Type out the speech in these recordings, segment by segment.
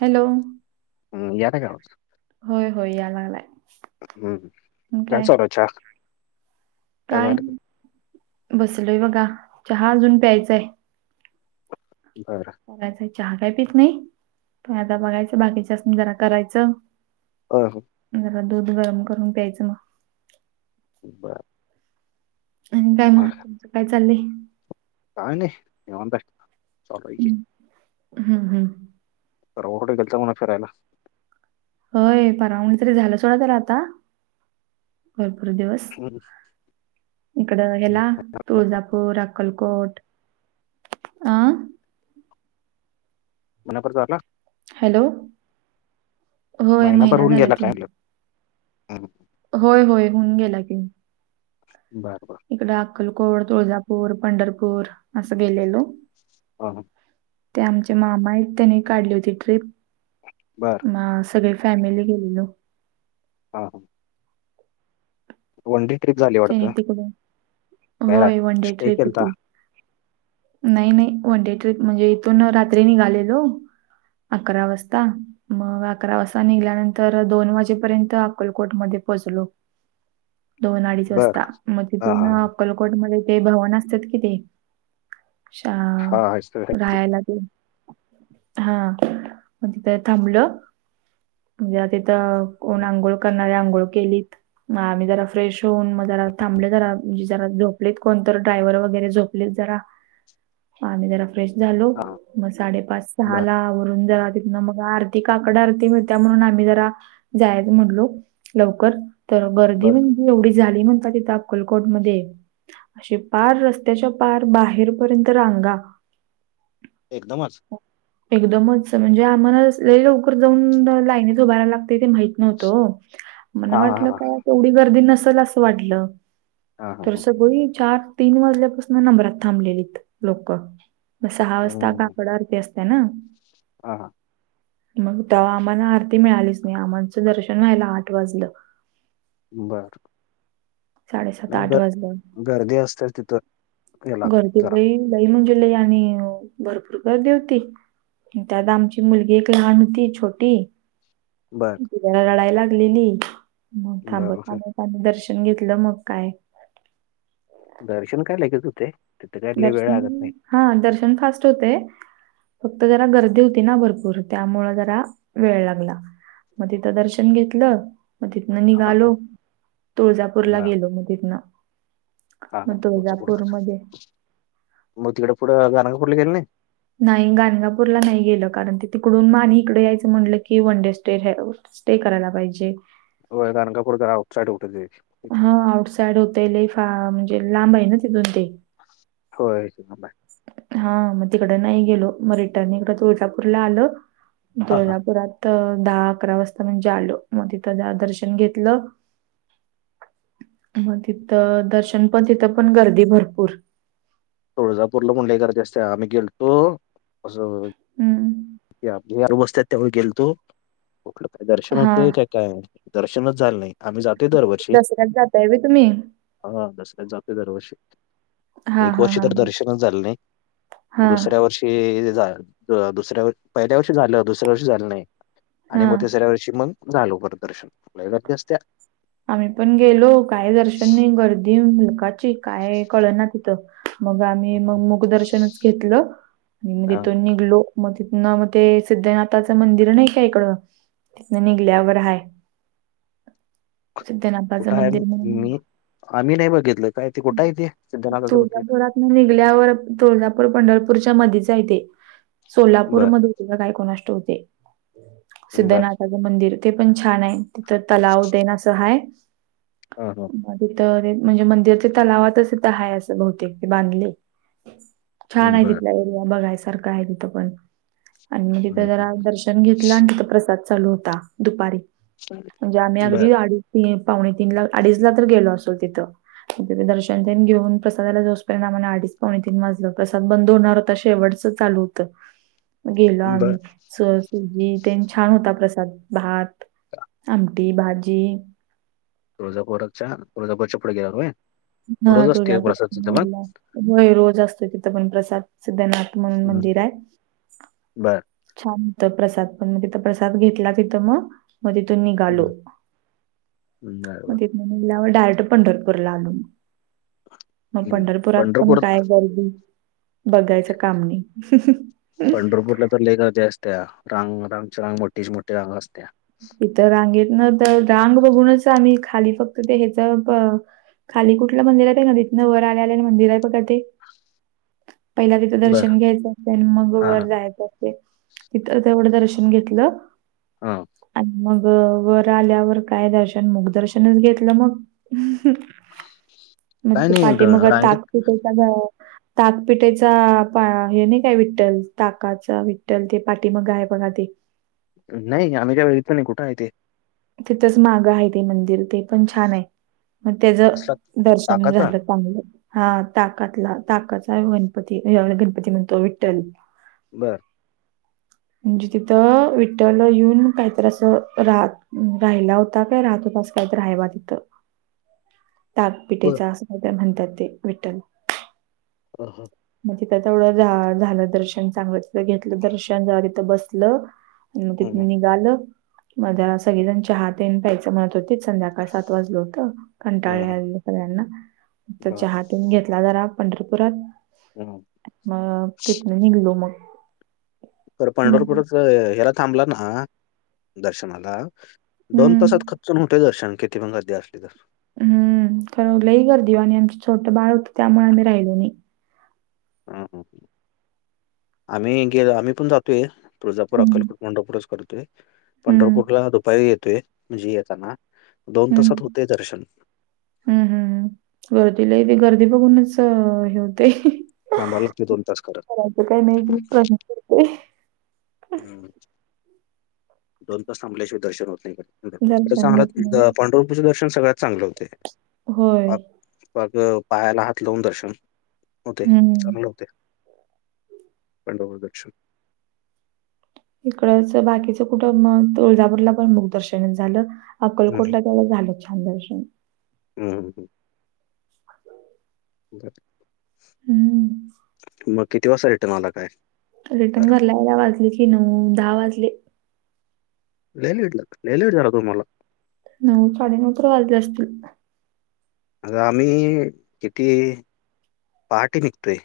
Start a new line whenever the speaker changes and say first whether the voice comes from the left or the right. right: Hello
left: हम् याला का
right: होय होय या लागलाय
left: हम्म काय चालयच्या
right: काय बसलोय बघा चहा अजून प्यायचाय
left: बरं
right: बघायचय चहा काय पीच नाही पण आता बघायचं बाकीच्या असून जरा करायचं
left: अह,
right: जरा दूध गरम करून प्यायचं मग
left: बर
right: आणि काय महा तुमचं काय चालय
left: काणे निंत चचालयके
right: हम्म हम्म हम्म.
left: परवा कुठं गेलता म्हण फिरायला?
right: होय. पारवा म्हणल तरी झालं सोडा त्याला आता. भरपूर दिवस
left: हम्म.
right: इकड हेला तुळजापूर, अक्कलकोट. आ?
left: पुन्हा परत आला?
right: हॅलो होय
left: महिनाभर
right: महिना
left: होऊन
right: झाल
left: गेला
right: की.
left: काय म्हणलं हम्म.
right: होय होय हून गेला की.
left: बरं बरं
right: इकड अक्कलकोट, तुळजापूर, पंढरपूर असं गेलेलो.
left: हा हा.
right: ते आमचे मामा हायत त्यानि काढली होती ट्रिप.
left: बरं
right: म सगळे फॅमिली गेलेलो.
left: हा हा. वन डे ट्रिप झाली वाटत?
right: त्यांनी तिकडे
left: काय
right: होय वन डे
left: स्टे
right: ट्रिप
left: केलता.
right: होती नाही नाही वन डे ट्रीप, म्हणजे इथून रात्री निघालेलो. अकरा वाजता. मग अकरा वाजता निघल्यानंतर दोन वाजेपर्यंत अकोलकोटमध्ये पोचलो.
left: [inaudible]
right: दोन अडीच
left: बरं
right: वाजता. मग
left: हां
right: तिथून
left: हां
right: अक्कलकोटमध्ये ते भवन असत्यात कि ते शा
left: हां हां
right: राहायला तेन. हा मग तिथ थांबलं. म्हणजे आ कोण
left: केलता.
right: आंघोळ करणारे आंघोळ केलीत. आम्ही जरा फ्रेश होऊन मग जरा थांबल जरा म्हणे जरा झोपलेत कोण तर, ड्रायव्हर वगैरे झोपलीत जरा. म आम्ही जरा फ्रेश झालो.
left: हां
right: मग साडेपाच
left: बरं
right: सहाला आवरून जरा मग आरती काकड आरती मिळत्या म्हणून आम्ही जरा जायच म्हणलो लवकर तर गर्दी
left: बरं
right: म्हणजे एवढी झाली म्हणता तिथे अक्कलकोट मध्ये असे पार रस्त्याच्या पार बाहेर बाहेर पर्यंत रांगा
left: एकदमच
right: एकदमच म्हणजे आम्हाला लय लवकर जाऊन लाईनीत उभा रहायला लागते ते माहित नव्हतं ओ मला
left: हां हां
right: वाटलं
left: हां
right: काय तेवढी गर्दी नसल असं वाटलं
left: हां
right: तर
left: हां
right: सगळी चार तीन वाजल्यापासून नंबरात थांबलेलीत लोक म सहा वाजता काकड आरती असते ना.
left: हा हा.
right: मग तेव्हा आम्हाला आरती मिळालीच नाही आमचं दर्शन व्हायला आठ वाजलं.
left: बर नाही ग
right: वाजलं.
left: गर्दी असते तिथं. याला
right: गर्दी
left: जरा
right: लई लई म्हणजे लई आणि भरपूर गर्दी होती. त्यात आमची मुलगी एक लहान होती छोटी.
left: बरं
right: किती जरा रडायला लागलेली मग थांबत
left: बरं
right: थांबत दर्श. घेतलं मग काय.
left: दर्शन काय लगेच हूतय.
right: दर्शन. हा दर्शन फास्ट हूतय. फक्त जरा गर्दी होती ना भरपूर त्यामुळं जरा वेळ लागला मग तिथं दर्शन घेतलं म तिथन
left: हा हा
right: निघालो तुळजापूरला
left: बर
right: गेलो म तिथन
left: हा हा
right: मग
left: तुमचं बोलणं.
right: तुळजापूरमध्ये
left: मग तिकडं पुढं गाणगापूर ला गेला नाही
right: नाही गाणगापूरला नाही गेलं कारण ते तिकडून मा आणि इकडे यायचं म्हटलं की वनडे स्टे हे स्टे करायला पाहिजे
left: हो गाणगापूर जरा आउट साईड होतय
right: हा आउटसाईड होतय लय फार म्हणजे लांब आहे ना तिथून ते.
left: होय.
right: हा मग तिकडे नाही गेलो मग रिटर्न इकडं तुळजापूरला आलं.
left: हा हा.
right: तुळजापुरात. दहा अकरा वाजता म्हणजे आलो मग तिथं दर्शन घेतलं. मग तिथं दर्शन पण तिथं पण गर्दी भरपूर.
left: तुळजापूरला पण लई गर्दी असत्या आम्ही गेलतो असं.
right: हं.
left: आप आरू बसतात त्याव गेलतो कुठलं काय दर्शन
right: हां.
left: होते काय काय. दर्शनच झालं नाही आम्ही जातोय दरवर्षी.
right: दसऱ्यात जाताय व्हय तुम्ही?
left: हा तस जाते दरवर्षी.
right: हां,
left: एक
right: हां,
left: वर्षी तर
right: हां.
left: दर्शनच झालं नाही म
right: हां,
left: दुसऱ्या वर्षी. दुसऱ्या पहिल्या वर्षी झालं दुसऱ्या वर्षी झालं नाही आणि
right: हां.
left: मग तिसऱ्या वर्षी मग. झालो दर्शन लई गर्दी असत्या.
right: आम्ही पण काची काय कळ ना तिथं. मग आम्ही मग मुख दर्शनच घेतलं आणि मग
left: हा
right: तिथून निघलो. मग तिथन मग ते सिद्धनाथाचं मंदिर नाही का इकडं. मग निघल्यावर हाय.
left: [inaudible]
right: सिद्धनाथचं
left: कुठं आहे
right: मंदिर म्हणून
left: मी आम्ही नाही बघितलं काय ते कुठं आहे ते
right: [inaudible]
left: सिद्धनाथाचं मंदिर
right: तुळजापुरात न निघल्यावर तुळजापूर, पंढरपूर पूरच्या मध्येच आहे तेे
left: बर
right: सोलापूरमध्ये होतीत काय कोणास ठाऊक. ते.
left: बर
right: सिद्धनाथाचं मंदिर ते पण छान आहे तिथं तलाव तेण असं हाय
left: हा हा
right: म तिथं ते ण म्हणजे मंदिर ते तलावातच तीथ हाय असं बहुतेक ते बांधलय. छान आहे
left: बर
right: तिथल्या एरिया बघायसारखं आहे तिथं पण. आणि मी तिथे
left: हम्म,
right: जरा दर्शन घेतलं आणि तिथ प्रसाद चालू होता दुपारी
left: हम्म.
right: म्हणजे आम्ही
left: बर
right: आगदी आडिज पावणे तीनला अडीच ला तर गेलो असल तिथ दर्शन तेन घेऊन प्रसादाला जाऊस पर्यंत आम्हणा अडीच पावणे तीन वाजलं प्रसाद बंद होणार होता शेवटच चालू होत. गेलो
left: बर
right: आम्ही स सुजी तेन छान होता प्रसाद भात, आम, टी, भाजी.
left: तुळजापोरच्या तुळजापूरच्या पुढे गेलावर होय?
right: हा
left: रोज असते प्रसाद
right: तुळजापुरातन
left: तिथं मग
right: निघल्याव होय रोज असतोय तिथं पण प्रसाद. सिद्धनाथ म्हणून
left: हम्म.
right: मंदिर हाय
left: बर
right: छान होतं प्रसाद पण म तिथं प्रसाद घेतला तिथं म म तीथून निघालो.
left: हम्म. बर
right: म
left: बर
right: तिथन निघाल्यावर डायरेक्ट पंढरपूरला आलो म. मग
left: हम्म.
right: पंढरपुरात पण
left: पंढरपूर
right: काय गर्दी बघायचं काम नाही.
left: पंढरपूरला तर लय गर्दी असतीया. रांग रांगची रांग मोठीच्या मोठी रांग असतीया.
right: इथं रांगेत न तर रांग बघूनच आम्ही खाली फक्त ते ह्याच खाली कुठलं मंदिर आहे? नदितन वर आल्याल मंदिर आहे बघ ते?
left: [inaudible]
right: पहिला तिथं
left: बर
right: दर्शन घ्यायचं असतय आणि मग
left: हा
right: वर
left: हा
right: जायचं असतय. तिथं तेवढं दर्शन घेतल.
left: हा.
right: मग वर आल्यावर काय दर्शन मुखदर्शनच घेतलं मग.
left: [inaudible]
right: मग
left: काय नाही र-
right: पाठीमागं
left: रांगेत
right: ताकपिटेचा ताकपिटेचा हे नाही काय विठ्ठल ताकाच विठ्ठल ते पाठी माग हाय बगा ते.
left: नाही आम्ही काय बागितल नाही कुठं आहे ते?
right: तिथंच मागं आहे ते मंदिर. ते पण छान आहे मग त्याच
left: कसला
right: दर्शन
left: ताकाचा
right: झालं चांगलं. हा ताकातला ताकाचा गणपती. हे गणपती म्हणतो विठ्ठल.
left: बरं,
right: म्हणजे तिथं विठ्ठल येऊन काहीतरी असं राह राहिला होता काय राहत होता आस काहीतर हाय बा तिथं.
left: [inaudible] बर
right: ताकपिटेचा असं काय तर म्हणतात ते विठ्ठल.
left: ह हा.
right: मग तिथं तेवढं झालं दर्शन चांगलं तिथं घेतलं दर्शन जरा तिथं बसलं म तिथन
left: हम्म
right: निगाल म जरा सगळीजण चहा तेन प्यायचं म्हणत होतीत संध्याकाळ सात वाजलं होतं. कंटाळा
left: हम्म
right: याय लागलेला सगळ्यांना
left: बर
right: चहातेन घेतला जरा पंढरपुरात.
left: हम्म
right: म तिथन निघलो मग.
left: तर
right: मग
left: पंढरपूरच हेला थांबला ना दर्शनाला दोन तासात
right: हम्म.
left: खचन होते दर्शन किती पण खधदी असली तर
right: हम्म खरं लई कर देऊ आणि आमचं छोटं बाळ होतं त्यामुळे आम्ही राहिलो नाही
left: हम ह आम्ही गेलो आम्ही पण जातोय तुळजापर
right: हं.
left: अक्कलकड पंढरपरच करतय
right: हं.
left: पंढरपूरला दुपारी येते म्हणजे येता ना
right: हम् हम्म हम् गर्दी ल ब घरदी अधी बघूनच हे होतयं अ
left: थांबायला
right: ह.
left: लागते दोन तास करत
right: करायचं काय नाही प्रश्न पडतोय.
left: हम. दोन तास थांबल्याशिवाय दर्शन होत नाही इकड पंढरपुरचं तेच
right: दर्शन होत नाही.
left: सांगायल्यात पंढरपूरच दर्शन अ सगळ्यात चांगलं होतय.
right: होय.
left: बाग पायाला हात लावून दर्शन होतयं
right: हं.
left: चांगले होतयं. पंढरपूर दर्शन.
right: इकडच बाकीचं कुठं मं तुळजापूरला पण मुखदर्शनचं झालं.
left: हं, हं.
right: अक्कलकोटला तेव्हा झालं छान दर्शन.
left: हम्म
right: हं.
left: मग किती वाजता रिटर्न आला काय?
right: रिटर्न
left: बरं.
right: घरला यायला वाजले की नऊ, दहा वाजले.
left: लय लेट झाल लय लेट झाला तुम्हाला
right: नऊ साडेनऊ तर वाजले असतील.
left: आगं आम्ही किती? पहाटी निघतोय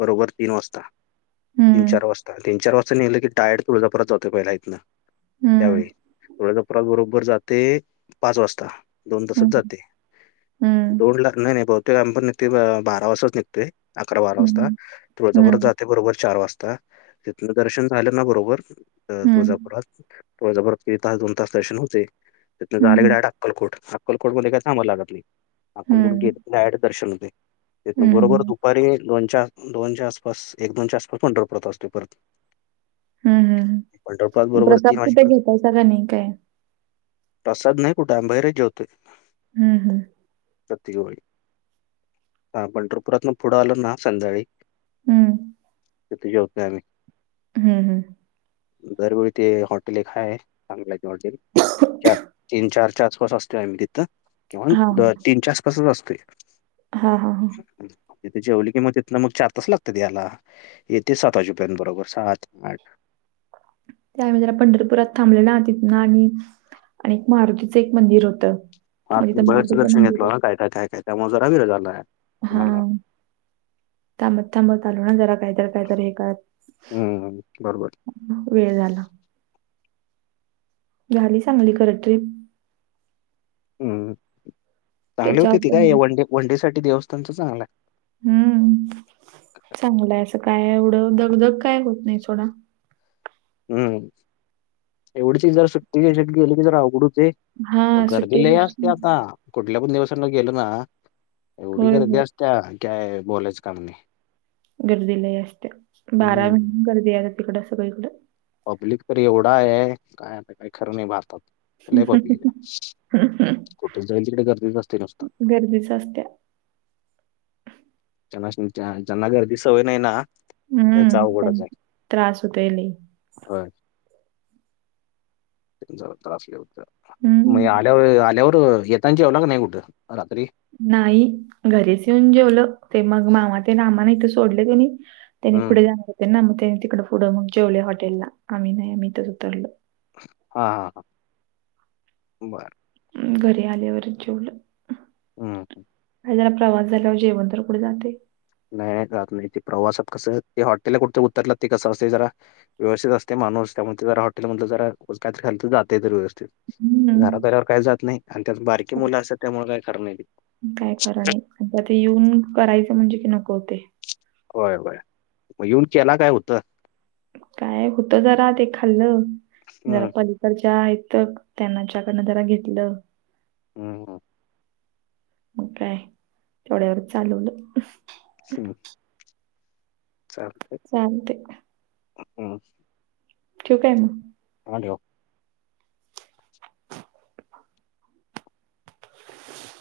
left: बरोबर तीन वाजता. तीन
right: हं.
left: चार वाजता तीन चार वाजता निघलं की डायरेक्ट तुळजापूरात जातोय पहिला इथंन. त्यावेळी ळ्या दपरात बरोबर जाते पाच वाजता दोन तासच जाते दोन लाख नाही नाही बहुतेक काम पण निघ बारा वाजताच निघतोय अकरा बारा वाजता त जबर जाते बरोबर चार वाजता तिथन दर्शन झालं ना बरोबर तुजपरात तु जपर तास दोन तास सेशन होते तिनं झा क डाट अक्कलकोट अक्कलकोटमध्ये काही सांमाला लागत नाही अक्कलकडून घेत डायरेक्ट दर्शन होतयं बरोबर दुपारी दोनच्या दोनच्या आसपास एक दोनच्या आसपास पंढरपूरात असतोय परत
right: हम्म
left: पंढरपुरात
right: हम
left: बरोबर तीन
right: प्रसाद कुठं
left: वाजेपर्यंत
right: घेताय सा काय नाही काय?
left: प्रसाद नाही कुठं आम्ही बाहेरचं जेवतोय.
right: हम्म हम्म.
left: प्रत्येक वेळी हा पंढरपुरात ना पुढं आलं ना संध्याकाळी
right: हम्म.
left: तिथं जेवतोय आम्ही.
right: ह.
left: दरवेळी ते हॉटेल एक हाय, चांगलाय ते हॉटेल. चार तीन चारच्या आसपास असतोय आम्ही तिथं
right: हां,
left: किंवा
right: हां.
left: तीन चार आसपासच असतोय.
right: हां, हां, हां.
left: स्वप्नील तिथे जेवली कि मग तिथन मग चार तास लागत्यात यायला येतयं सात वाजेपर्यंत बरोबर सात, आठ [inaudible]
right: ते आम्ही जरा पंढरपुरात थांबलो ना तिथंन आणि आणि मारुतीचं एक मंदिर होतं.
left: हा
right: मग
left: तुम्ही
right: तिथं
left: बऱ्याच
right: मारुतीचं
left: दर्शन
right: मंदिर
left: घेतलायं ना काय काय काय काय त्यामुळे जरा वेळ झालाय.
right: हा
left: तुम्हाला
right: थांबत थांबत आलोना जरा काहीतर काहीतर हे करत
left: हम्म बरोबर
right: वेळ झाला. झाली चांगली खरं ट्रिप
left: हम्म चांगल होतयं
right: त्याच्यावर
left: ते
right: पण
left: काय
right: मग
left: वनडे वनडे साठी देवस्थानंच चांगलाय.
right: हम्म. चांगलंय असं काय एवढं दगधग काय होत नाही सोडा.
left: हम्म एवढंचं कि जरा सुट्टीच्या ह्यच्यात गेली की जरा अवघड हु तयं
right: हां,
left: गर्दी
right: सुट्टी
left: लई
right: दिवशी
left: असतिया आता कुठ कुठल्या पण दिवसांना गेलं ना एवढी
right: होय,
left: गर्दी
right: होय.
left: असत्या काय बोलायचं काम नाही.
right: गर्दी लई असतिया बारा
left: हम्म
right: महिने गर्दी आहे तिकडं सगळीकड.
left: पब्लिक तर एवढा आहे काय आता काही खरं नाही बात.
right: हा हं हा हं.
left: कुठं जाईल तिकडं गर्दीच असतयं नुसता.
right: असते.
left: त्यांनास्नी त्या ज्यांना गर्दीची सवय नाही ना त्यांचा
right: हं, त्यां
left: अवघडच आहे
right: त्रास होतोय लई.
left: होय ज त्रासले होते, म
right: हं,
left: आल्यावर आल्यावर. क येताना जेवला की, नाही कुठं रात्री [inaudible]
right: नाही घरीच येऊन, जेवलं ते मग मामा ते अमाना इथे सोडले त्यांनी कानी, त्यांनी
left: हं.
right: पुढे जाणार होते ना मग, त्यानी तिकडं पुढं मग जेवले हॉटेलला आम्ही नाही आम्हीथं उतरलो.
left: हा हा ह बर,
right: घरी आल्यावर जेवल,
left: हम् हम,
right: जरा प्रवास झाल्यावर जेवण तर कुठे जाते.
left: नाही जात नाही ते प्रवासात कसं, ते हॉटेल कुठं उतरलं ते कसं असते जरा व्यवस्थित असते. [unintelligible] हॉटेल जरा उगाच काही तर खाल जात य तर व्यवस्थित
right: हं,
left: घरात आलं वर काही जात नाही [inaudible] त्यात बारकी मुलं असतात त्यामुळे काय खरं नाही.
right: काय ते म्हणजे की नको होतय.
left: होय होय मग येऊन केला काय हुत?
right: काय होत जरा ते खाल्लं जरा
left: हं,
right: पलीकडच्या तक त्यांनाच्याकडनं जरा घेतलं.
left: हम हम.
right: मग काय तेवढ्या वर चालवलं.
left: हम्म.
right: चालतय मग,
left: [unintelligible]
right: ठेव काय मग.
left: अलिओ.